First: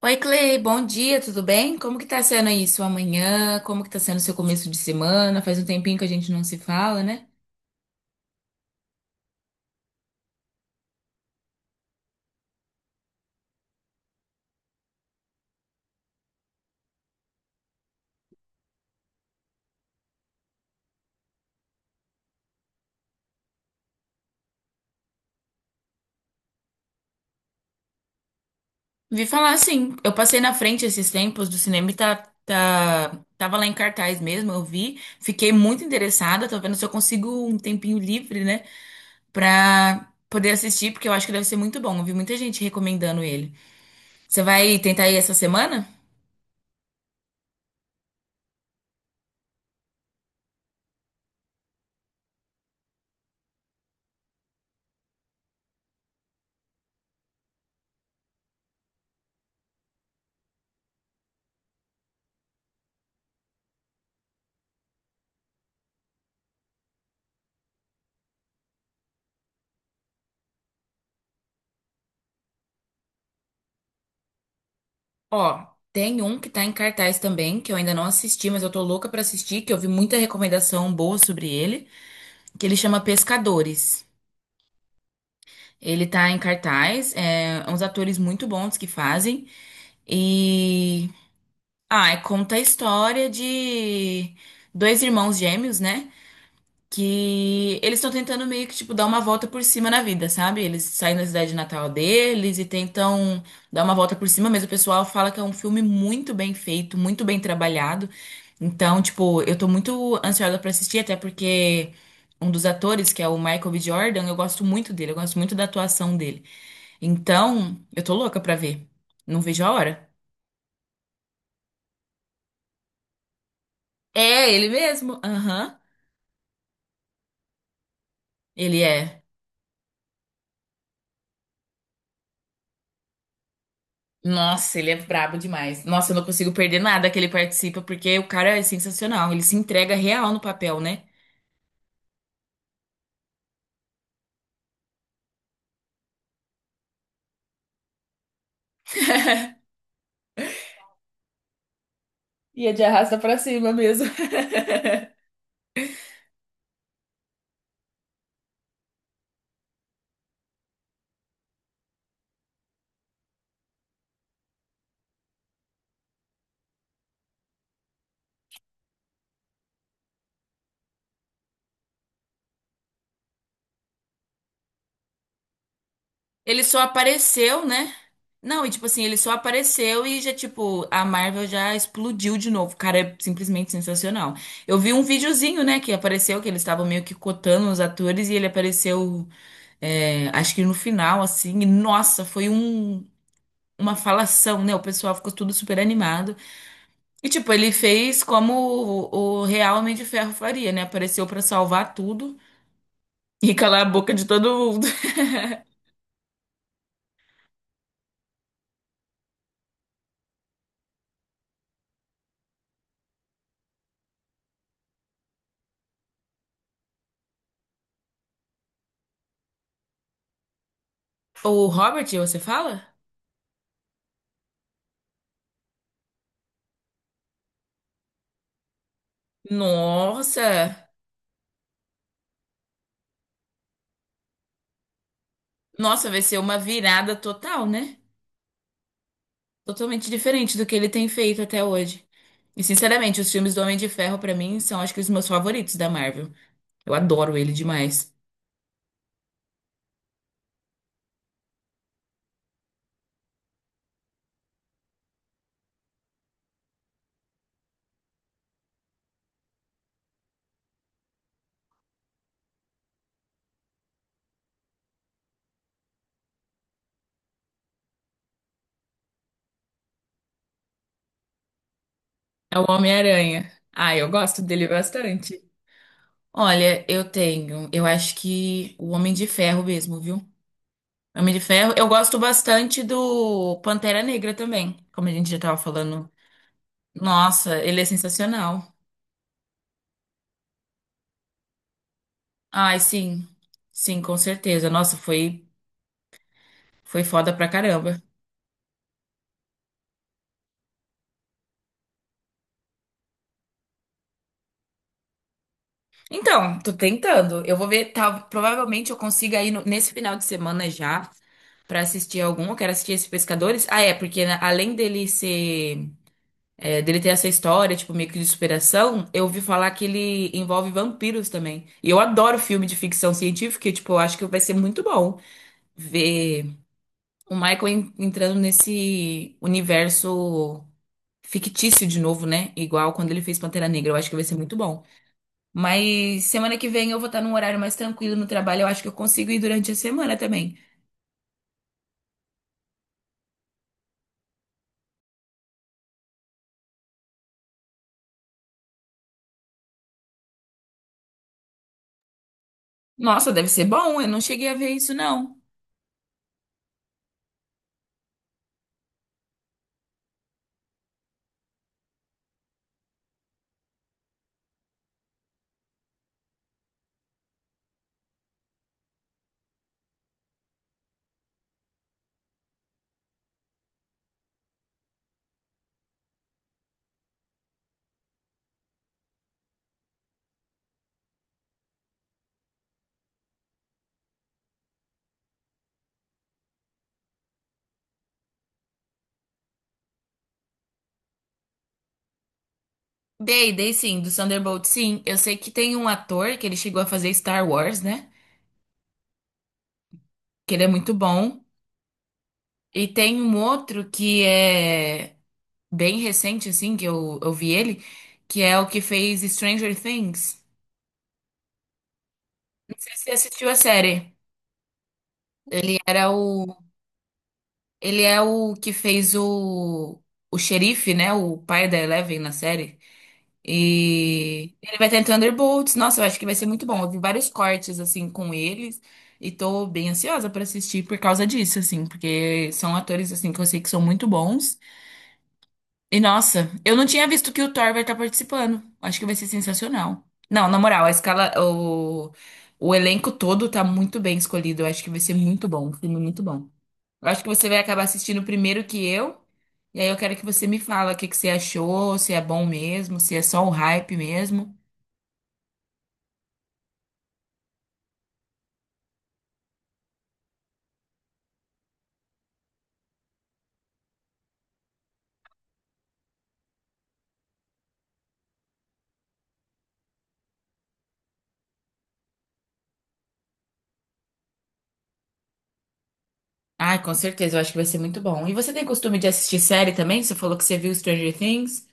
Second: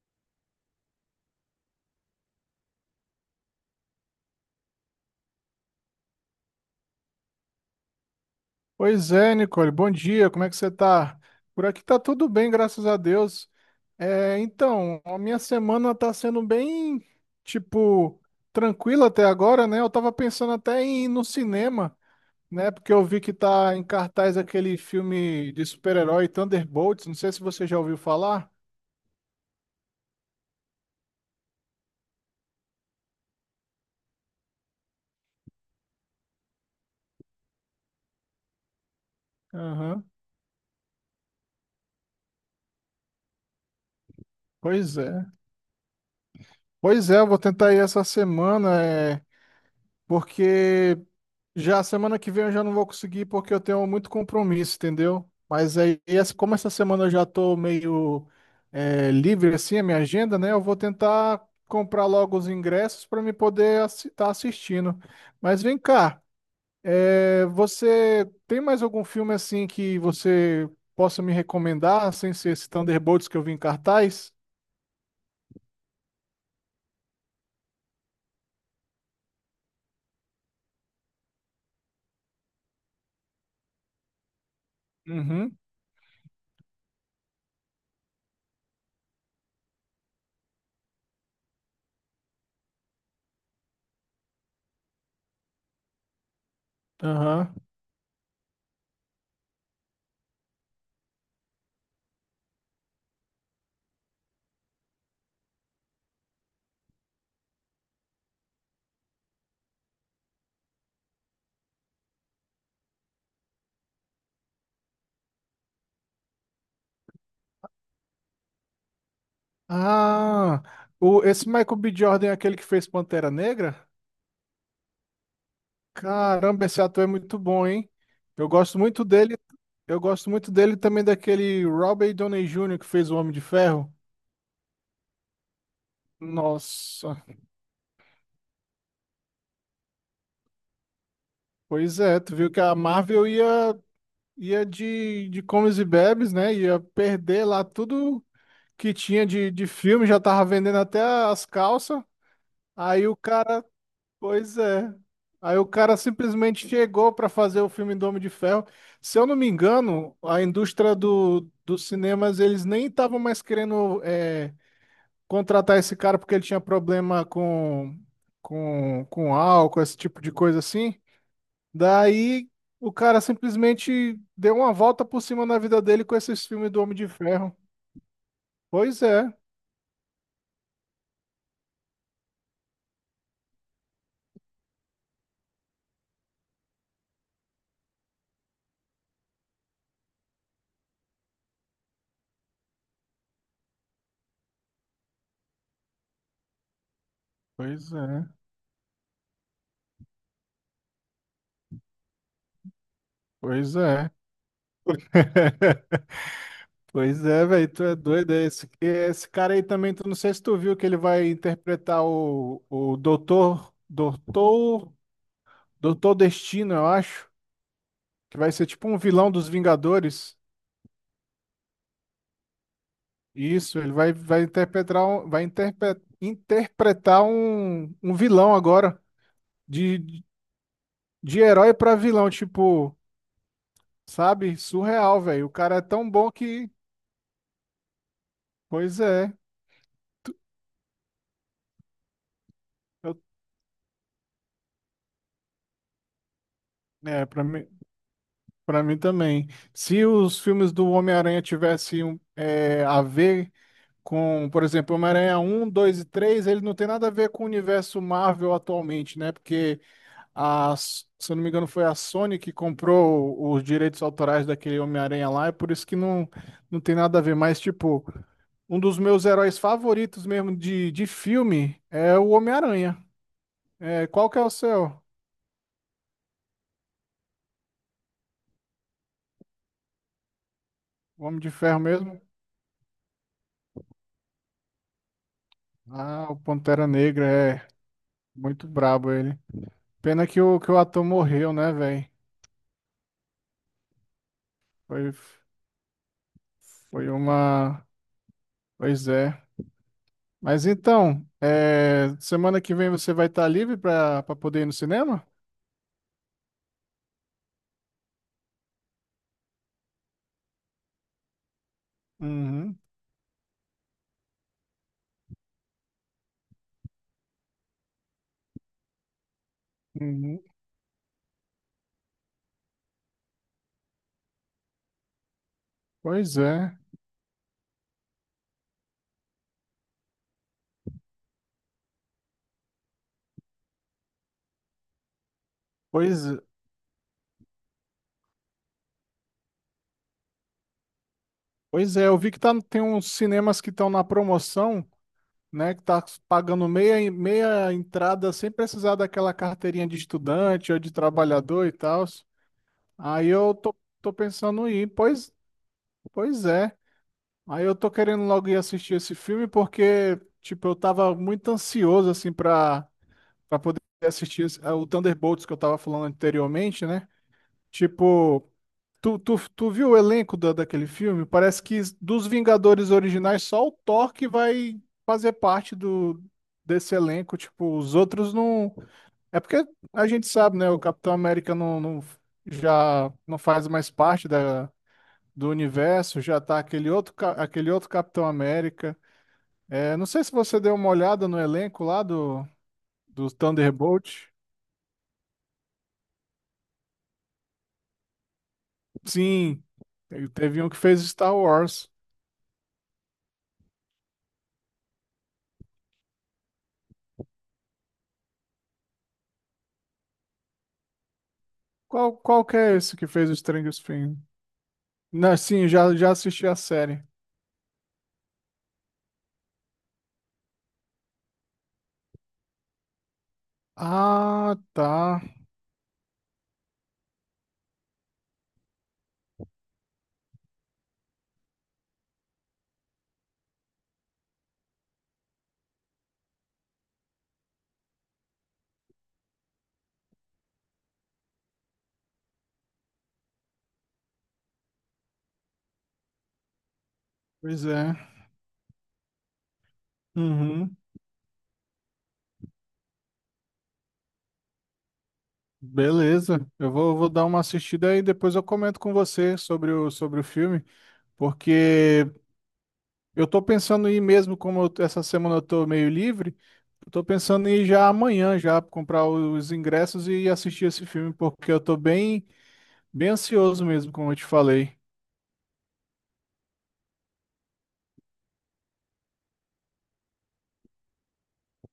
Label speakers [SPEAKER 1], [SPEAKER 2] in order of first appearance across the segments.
[SPEAKER 1] Oi, Clay, bom dia, tudo bem? Como que tá sendo aí sua manhã? Como que tá sendo seu começo de semana? Faz um tempinho que a gente não se fala, né?
[SPEAKER 2] Pois é, Nicole, bom dia, como é que você tá? Por aqui tá tudo bem, graças a Deus. A minha semana tá sendo bem, tipo, tranquila até agora, né? Eu tava pensando até em ir no cinema, né? Porque eu vi que tá em cartaz aquele filme de super-herói Thunderbolts, não sei se você já ouviu falar.
[SPEAKER 1] Vi falar sim, eu passei na frente esses tempos do cinema e tá, tava lá em cartaz mesmo, eu vi, fiquei muito interessada, tô vendo se eu consigo um tempinho livre, né,
[SPEAKER 2] Aham.
[SPEAKER 1] pra poder assistir, porque eu acho que deve ser muito bom. Eu vi muita gente recomendando ele. Você vai
[SPEAKER 2] Pois
[SPEAKER 1] tentar ir
[SPEAKER 2] é.
[SPEAKER 1] essa semana?
[SPEAKER 2] Pois é, eu vou tentar ir essa semana, porque já semana que vem eu já não vou conseguir porque eu tenho muito compromisso, entendeu? Mas aí, como essa semana eu já tô meio livre assim, a minha agenda, né? Eu vou tentar comprar logo os ingressos para me poder estar assistindo. Mas vem cá, você tem mais algum filme assim que você possa me recomendar, sem ser esse Thunderbolts que eu vi em cartaz?
[SPEAKER 1] Ó, tem um que tá em cartaz também, que eu ainda não assisti, mas eu tô louca pra assistir, que eu vi muita recomendação boa sobre ele, que ele chama Pescadores.
[SPEAKER 2] Uhum.
[SPEAKER 1] Ele tá em cartaz, é uns atores muito bons que fazem, e... Ah, e conta a história de dois irmãos gêmeos, né?
[SPEAKER 2] Aham.
[SPEAKER 1] Que eles estão tentando meio que, tipo, dar uma volta por cima na vida, sabe? Eles saem da cidade natal deles e tentam dar uma volta por cima, mas o pessoal fala que é um filme muito bem feito, muito bem trabalhado. Então, tipo, eu tô muito ansiosa pra assistir, até porque um dos atores, que é o Michael B. Jordan, eu gosto muito dele, eu gosto muito da atuação dele. Então, eu tô louca pra ver. Não vejo a hora.
[SPEAKER 2] Ah, esse Michael B. Jordan é aquele que fez Pantera Negra?
[SPEAKER 1] É, ele mesmo. Aham.
[SPEAKER 2] Caramba, esse ator é muito bom, hein? Eu gosto
[SPEAKER 1] Ele
[SPEAKER 2] muito
[SPEAKER 1] é.
[SPEAKER 2] dele. Eu gosto muito dele também, daquele Robert Downey Jr. que fez o Homem de Ferro.
[SPEAKER 1] Nossa, ele é brabo demais. Nossa, eu não consigo perder nada que
[SPEAKER 2] Nossa,
[SPEAKER 1] ele participa, porque o cara é sensacional. Ele se entrega real no papel, né?
[SPEAKER 2] pois é, tu viu que a Marvel ia de comes e bebes, né? Ia perder lá tudo que tinha de filme, já tava vendendo até as calças.
[SPEAKER 1] E é de
[SPEAKER 2] Aí o
[SPEAKER 1] arrasta pra
[SPEAKER 2] cara.
[SPEAKER 1] cima mesmo.
[SPEAKER 2] Pois é. Aí o cara simplesmente chegou para fazer o filme do Homem de Ferro. Se eu não me engano, a indústria dos cinemas, eles nem estavam mais querendo contratar esse cara porque ele tinha problema com álcool, esse tipo de coisa assim. Daí o cara simplesmente deu uma volta por cima na vida dele com esses
[SPEAKER 1] Ele
[SPEAKER 2] filmes
[SPEAKER 1] só
[SPEAKER 2] do Homem de Ferro.
[SPEAKER 1] apareceu, né? Não, e tipo
[SPEAKER 2] Pois
[SPEAKER 1] assim, ele só
[SPEAKER 2] é,
[SPEAKER 1] apareceu e já, tipo, a Marvel já explodiu de novo. O cara é simplesmente sensacional. Eu vi um videozinho, né, que apareceu, que eles estavam meio que cotando os atores e ele apareceu, acho que no final, assim, e nossa, foi um, uma falação, né? O pessoal ficou tudo super animado. E tipo, ele
[SPEAKER 2] pois
[SPEAKER 1] fez
[SPEAKER 2] é,
[SPEAKER 1] como o real Homem de Ferro faria, né? Apareceu pra salvar tudo e
[SPEAKER 2] pois
[SPEAKER 1] calar a
[SPEAKER 2] é.
[SPEAKER 1] boca de todo mundo.
[SPEAKER 2] Pois é, velho, tu é doido. Esse cara aí também, tu não sei se tu viu que ele vai interpretar o Doutor Destino, eu acho, que vai ser tipo um vilão dos Vingadores.
[SPEAKER 1] O Robert, você fala?
[SPEAKER 2] Isso, ele vai interpretar, interpretar um vilão agora, de,
[SPEAKER 1] Nossa!
[SPEAKER 2] de herói pra vilão, tipo, sabe? Surreal, velho. O cara é tão
[SPEAKER 1] Nossa, vai
[SPEAKER 2] bom
[SPEAKER 1] ser uma
[SPEAKER 2] que,
[SPEAKER 1] virada total, né?
[SPEAKER 2] pois é,
[SPEAKER 1] Totalmente diferente do que ele tem feito até hoje. E
[SPEAKER 2] eu,
[SPEAKER 1] sinceramente, os filmes do Homem de Ferro pra mim são acho que os meus favoritos da Marvel. Eu
[SPEAKER 2] é,
[SPEAKER 1] adoro
[SPEAKER 2] para
[SPEAKER 1] ele demais.
[SPEAKER 2] pra mim também. Se os filmes do Homem-Aranha tivessem a ver com, por exemplo, Homem-Aranha um, 2 e 3, ele não tem nada a ver com o universo Marvel atualmente, né? Porque, a, se eu não me engano, foi a Sony que comprou os direitos autorais daquele Homem-Aranha lá, é por isso que não tem nada a ver. Mas, tipo, um dos meus heróis favoritos mesmo de filme é o
[SPEAKER 1] É o
[SPEAKER 2] Homem-Aranha.
[SPEAKER 1] Homem-Aranha. Ah,
[SPEAKER 2] É,
[SPEAKER 1] eu
[SPEAKER 2] qual que é
[SPEAKER 1] gosto
[SPEAKER 2] o
[SPEAKER 1] dele
[SPEAKER 2] seu?
[SPEAKER 1] bastante. Olha, eu tenho, eu acho que o Homem de Ferro mesmo, viu?
[SPEAKER 2] O
[SPEAKER 1] Homem
[SPEAKER 2] Homem
[SPEAKER 1] de
[SPEAKER 2] de
[SPEAKER 1] Ferro.
[SPEAKER 2] Ferro
[SPEAKER 1] Eu
[SPEAKER 2] mesmo?
[SPEAKER 1] gosto bastante do Pantera Negra também, como a gente já tava falando.
[SPEAKER 2] Ah, o Pantera Negra,
[SPEAKER 1] Nossa,
[SPEAKER 2] é
[SPEAKER 1] ele é
[SPEAKER 2] muito
[SPEAKER 1] sensacional.
[SPEAKER 2] brabo ele. Pena que o ator morreu, né, velho?
[SPEAKER 1] Ai, sim. Sim, com certeza. Nossa,
[SPEAKER 2] Foi,
[SPEAKER 1] foi
[SPEAKER 2] foi
[SPEAKER 1] foda pra
[SPEAKER 2] uma.
[SPEAKER 1] caramba.
[SPEAKER 2] Pois é. Mas então, semana que vem você vai estar livre para poder ir no cinema?
[SPEAKER 1] Então, tô tentando. Eu vou ver, tá, provavelmente eu consiga ir nesse final de semana já pra assistir algum. Eu quero
[SPEAKER 2] Uhum,
[SPEAKER 1] assistir esse Pescadores. Ah, é, porque né, além dele ser dele ter essa história, tipo, meio que de superação, eu ouvi falar que ele
[SPEAKER 2] uhum.
[SPEAKER 1] envolve vampiros também. E eu adoro filme de ficção científica, e, tipo, eu acho que vai ser muito bom
[SPEAKER 2] Pois
[SPEAKER 1] ver
[SPEAKER 2] é.
[SPEAKER 1] o entrando nesse universo fictício de novo, né? Igual quando ele fez Pantera Negra, eu acho que vai ser muito bom. Mas
[SPEAKER 2] Pois,
[SPEAKER 1] semana que vem eu vou estar num horário mais tranquilo no trabalho, eu acho que eu consigo ir durante a semana também.
[SPEAKER 2] pois é, eu vi que tá, tem uns cinemas que estão na promoção, né? Que tá pagando meia entrada sem precisar daquela carteirinha de estudante ou de trabalhador e tal. Aí
[SPEAKER 1] Nossa, deve
[SPEAKER 2] eu
[SPEAKER 1] ser
[SPEAKER 2] tô,
[SPEAKER 1] bom, eu
[SPEAKER 2] tô
[SPEAKER 1] não cheguei a
[SPEAKER 2] pensando
[SPEAKER 1] ver
[SPEAKER 2] em ir.
[SPEAKER 1] isso, não.
[SPEAKER 2] Pois é. Aí eu tô querendo logo ir assistir esse filme porque, tipo, eu tava muito ansioso, assim, pra poder assistir ah, o Thunderbolts que eu tava falando anteriormente, né? Tipo, tu viu o elenco daquele filme? Parece que dos Vingadores originais, só o Thor que vai fazer parte desse elenco. Tipo, os outros não. É porque a gente sabe, né? O Capitão América não, já não faz mais parte do universo, já tá aquele outro, aquele outro Capitão América. É, não sei se você deu uma olhada no elenco lá do
[SPEAKER 1] Dei, dei sim, do
[SPEAKER 2] Thunderbolt.
[SPEAKER 1] Thunderbolt, sim. Eu sei que tem um ator que ele chegou a fazer Star Wars, né?
[SPEAKER 2] Sim, ele
[SPEAKER 1] Que
[SPEAKER 2] teve
[SPEAKER 1] ele é
[SPEAKER 2] um que
[SPEAKER 1] muito
[SPEAKER 2] fez Star
[SPEAKER 1] bom.
[SPEAKER 2] Wars.
[SPEAKER 1] E tem um outro que é bem recente, assim, que eu vi ele, que é o que fez Stranger Things.
[SPEAKER 2] Qual que é
[SPEAKER 1] Não sei
[SPEAKER 2] esse
[SPEAKER 1] se
[SPEAKER 2] que
[SPEAKER 1] você
[SPEAKER 2] fez o
[SPEAKER 1] assistiu a
[SPEAKER 2] Stranger
[SPEAKER 1] série.
[SPEAKER 2] Things? Não, sim,
[SPEAKER 1] Ele era
[SPEAKER 2] já assisti a
[SPEAKER 1] o.
[SPEAKER 2] série.
[SPEAKER 1] Ele é o que fez o. O xerife, né? O pai da Eleven na série. E
[SPEAKER 2] Ah,
[SPEAKER 1] ele vai estar em
[SPEAKER 2] tá.
[SPEAKER 1] Thunderbolts. Nossa, eu acho que vai ser muito bom. Eu vi vários cortes, assim, com eles. E tô bem ansiosa pra assistir por causa disso, assim. Porque são atores, assim, que eu sei que são muito bons. E nossa, eu não tinha visto que o Thor vai estar participando. Acho que vai ser sensacional. Não, na moral, a escala, o elenco todo tá muito bem escolhido. Eu acho que vai ser muito bom, um filme muito bom. Eu acho que você vai
[SPEAKER 2] Pois
[SPEAKER 1] acabar
[SPEAKER 2] é.
[SPEAKER 1] assistindo primeiro que eu. E aí eu quero que você me
[SPEAKER 2] Uhum.
[SPEAKER 1] fala o que que você achou, se é bom mesmo, se é só um hype mesmo.
[SPEAKER 2] Beleza. Vou dar uma assistida e depois eu comento com você sobre sobre o filme, porque eu tô pensando em ir mesmo, essa semana eu tô meio livre. Eu tô pensando em ir já amanhã já comprar os ingressos e assistir esse filme, porque eu tô bem ansioso mesmo, como eu te falei.
[SPEAKER 1] Ai, com certeza, eu acho que vai ser muito bom. E você tem costume de assistir série também? Você falou que você viu Stranger Things?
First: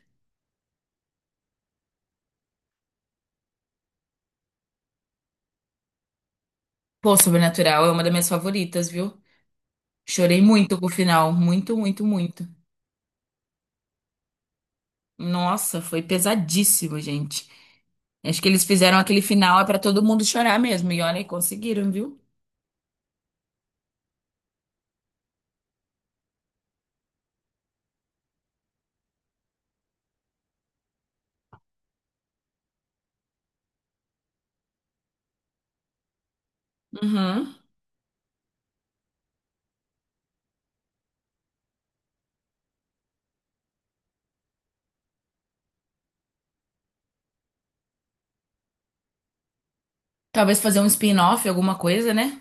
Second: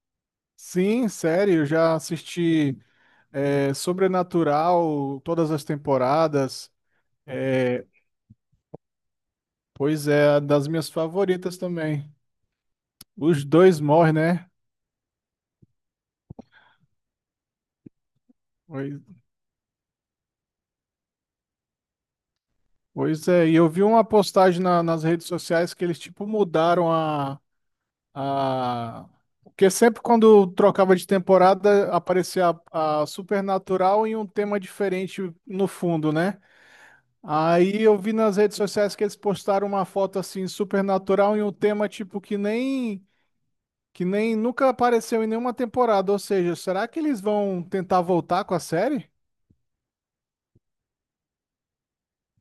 [SPEAKER 2] Sim, sério, eu já assisti Sobrenatural, todas as temporadas.
[SPEAKER 1] Pô, Sobrenatural é uma das minhas favoritas, viu?
[SPEAKER 2] Pois é,
[SPEAKER 1] Chorei
[SPEAKER 2] das
[SPEAKER 1] muito com o
[SPEAKER 2] minhas
[SPEAKER 1] final,
[SPEAKER 2] favoritas
[SPEAKER 1] muito, muito,
[SPEAKER 2] também.
[SPEAKER 1] muito.
[SPEAKER 2] Os dois morrem, né?
[SPEAKER 1] Nossa, foi pesadíssimo, gente. Acho que eles fizeram
[SPEAKER 2] Pois,
[SPEAKER 1] aquele final é pra todo mundo chorar mesmo. E olha, conseguiram, viu?
[SPEAKER 2] pois é, e eu vi uma postagem nas redes sociais que eles tipo mudaram a. Ah, porque sempre quando trocava de temporada aparecia a Supernatural em um tema diferente no fundo, né?
[SPEAKER 1] Uhum.
[SPEAKER 2] Aí eu vi nas redes sociais que eles postaram uma foto assim, Supernatural em um tema tipo que nem nunca apareceu em nenhuma temporada. Ou seja, será que eles vão tentar voltar com a série?
[SPEAKER 1] Talvez fazer um spin-off, alguma coisa, né?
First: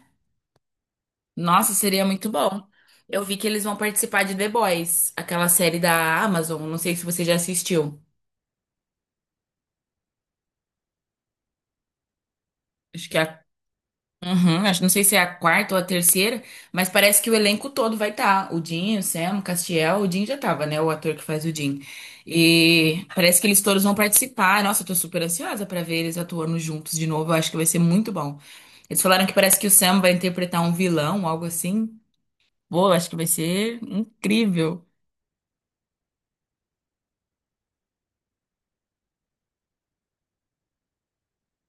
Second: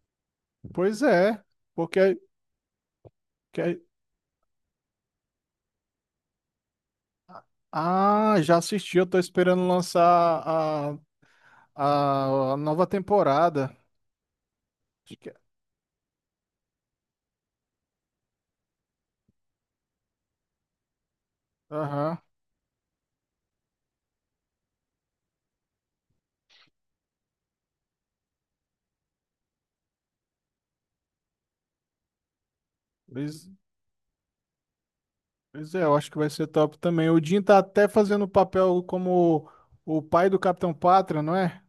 [SPEAKER 2] Pois é,
[SPEAKER 1] Nossa, seria
[SPEAKER 2] porque
[SPEAKER 1] muito bom. Eu vi que eles vão
[SPEAKER 2] que-
[SPEAKER 1] participar de The Boys, aquela série da Amazon. Não sei se você já assistiu.
[SPEAKER 2] ah, já assisti, eu tô esperando lançar a nova
[SPEAKER 1] Acho que é a
[SPEAKER 2] temporada.
[SPEAKER 1] Uhum, acho, não sei se
[SPEAKER 2] Acho
[SPEAKER 1] é
[SPEAKER 2] que
[SPEAKER 1] a
[SPEAKER 2] é.
[SPEAKER 1] quarta ou a terceira, mas parece que o elenco todo vai estar. O Dinho, o Sam, o Castiel, o Dinho já tava, né? O ator que faz o Dinho.
[SPEAKER 2] Aham.
[SPEAKER 1] E parece que eles todos vão participar. Nossa, eu tô super ansiosa pra ver eles atuando juntos de novo. Eu acho que vai ser muito bom. Eles falaram que parece que o Sam vai interpretar um vilão, algo assim. Pô, eu acho que vai
[SPEAKER 2] Pois,
[SPEAKER 1] ser incrível.
[SPEAKER 2] pois é, eu acho que vai ser top também. O Jim tá até fazendo o papel como o pai do Capitão Pátria, não é?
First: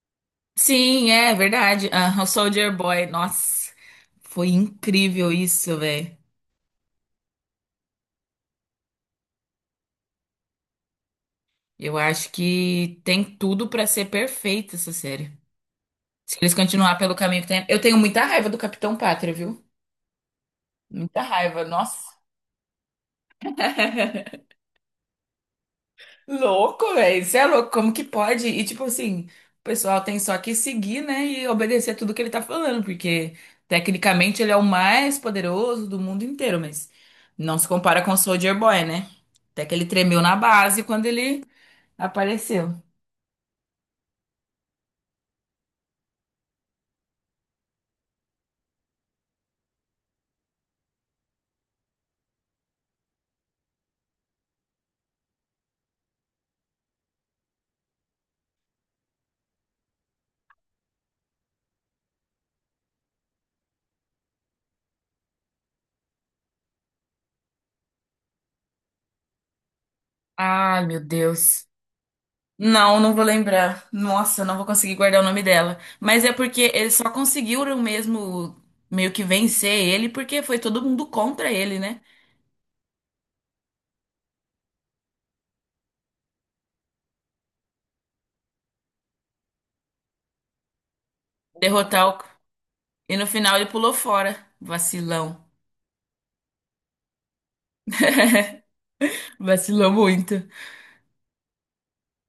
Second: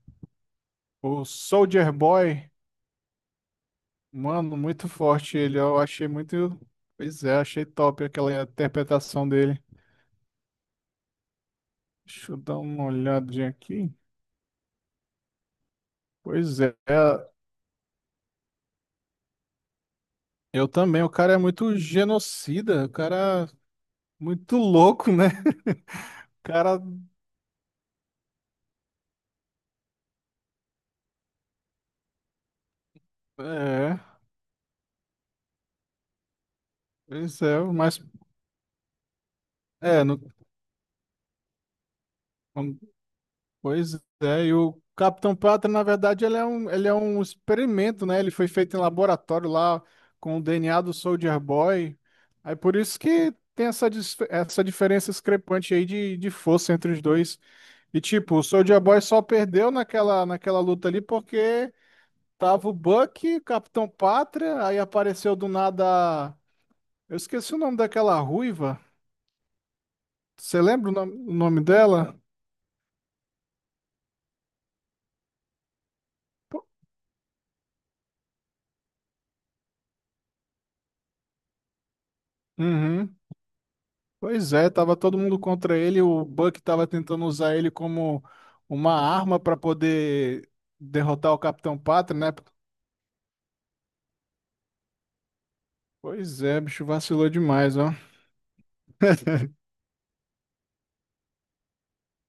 [SPEAKER 1] Sim,
[SPEAKER 2] O
[SPEAKER 1] é verdade.
[SPEAKER 2] Soldier
[SPEAKER 1] Ah, o
[SPEAKER 2] Boy.
[SPEAKER 1] Soldier Boy, nossa, foi
[SPEAKER 2] Mano, muito
[SPEAKER 1] incrível
[SPEAKER 2] forte ele.
[SPEAKER 1] isso,
[SPEAKER 2] Eu achei
[SPEAKER 1] velho.
[SPEAKER 2] muito. Pois é, achei top aquela interpretação dele.
[SPEAKER 1] Eu acho
[SPEAKER 2] Deixa eu dar uma
[SPEAKER 1] que tem
[SPEAKER 2] olhadinha
[SPEAKER 1] tudo pra
[SPEAKER 2] aqui.
[SPEAKER 1] ser perfeita essa série. Se eles
[SPEAKER 2] Pois é,
[SPEAKER 1] continuar pelo caminho que tem. Eu tenho muita raiva do Capitão Pátria, viu?
[SPEAKER 2] eu também. O
[SPEAKER 1] Muita
[SPEAKER 2] cara é
[SPEAKER 1] raiva,
[SPEAKER 2] muito
[SPEAKER 1] nossa.
[SPEAKER 2] genocida. O cara é muito louco, né? O cara.
[SPEAKER 1] Louco, velho. Isso é louco. Como que pode? E tipo assim, o pessoal tem só que seguir, né? E obedecer tudo que ele tá falando, porque
[SPEAKER 2] É,
[SPEAKER 1] tecnicamente ele é o mais poderoso do mundo inteiro, mas
[SPEAKER 2] pois
[SPEAKER 1] não
[SPEAKER 2] é,
[SPEAKER 1] se
[SPEAKER 2] mas.
[SPEAKER 1] compara com o Soldier Boy, né? Até que ele
[SPEAKER 2] É, no.
[SPEAKER 1] tremeu na base quando ele apareceu.
[SPEAKER 2] Pois é, e o Capitão Pátria, na verdade, ele é um experimento, né? Ele foi feito em laboratório lá com o DNA do Soldier Boy. Aí por isso que tem essa, essa diferença discrepante aí de força entre os dois. E tipo, o Soldier Boy só perdeu naquela luta ali porque tava o Bucky, o Capitão Pátria, aí apareceu do nada. Eu esqueci o nome daquela ruiva. Você
[SPEAKER 1] Ai,
[SPEAKER 2] lembra
[SPEAKER 1] meu
[SPEAKER 2] o nome
[SPEAKER 1] Deus.
[SPEAKER 2] dela?
[SPEAKER 1] Não, não vou lembrar. Nossa, eu não vou conseguir guardar o nome dela. Mas é porque eles só conseguiram mesmo meio que vencer ele porque foi todo mundo contra ele, né?
[SPEAKER 2] Uhum. Pois é, tava todo mundo contra ele, o Buck tava tentando usar ele como uma arma para poder derrotar o Capitão
[SPEAKER 1] Derrotar o...
[SPEAKER 2] Pátria, né?
[SPEAKER 1] E no final ele pulou fora. Vacilão.
[SPEAKER 2] Pois é, bicho vacilou demais, ó.
[SPEAKER 1] Vacilou muito.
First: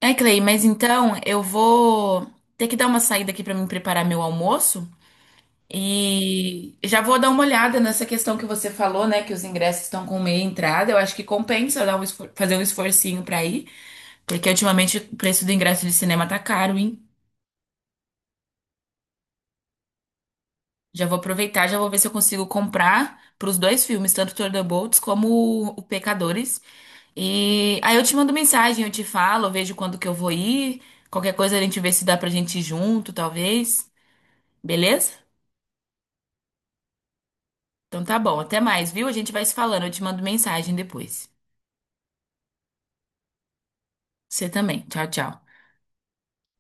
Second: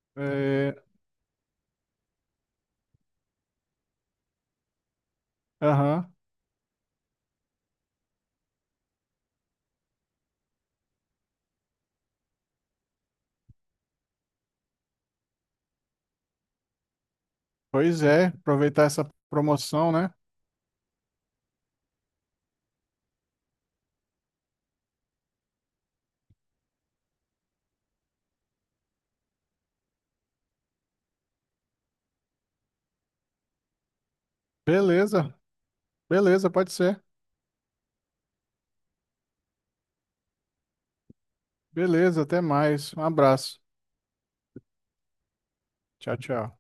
[SPEAKER 1] É, Clay, mas
[SPEAKER 2] É,
[SPEAKER 1] então eu vou ter que dar uma saída aqui pra mim preparar meu almoço
[SPEAKER 2] aham.
[SPEAKER 1] e já vou dar uma olhada nessa questão que você falou, né, que os ingressos estão com meia entrada. Eu acho que compensa dar um fazer um esforcinho pra ir. Porque ultimamente o preço do ingresso de cinema tá caro, hein?
[SPEAKER 2] Pois é, aproveitar essa promoção, né?
[SPEAKER 1] Já vou aproveitar, já vou ver se eu consigo comprar pros dois filmes, tanto Thunderbolts como o Pecadores. E aí eu te mando mensagem, eu te falo, eu vejo quando que eu vou ir. Qualquer coisa a gente vê se dá pra gente ir junto, talvez. Beleza?
[SPEAKER 2] Beleza, beleza, pode ser.
[SPEAKER 1] Então tá bom, até mais, viu? A gente vai se falando, eu te mando mensagem depois.
[SPEAKER 2] Beleza, até mais. Um abraço.
[SPEAKER 1] Você também. Tchau, tchau.
[SPEAKER 2] Tchau, tchau.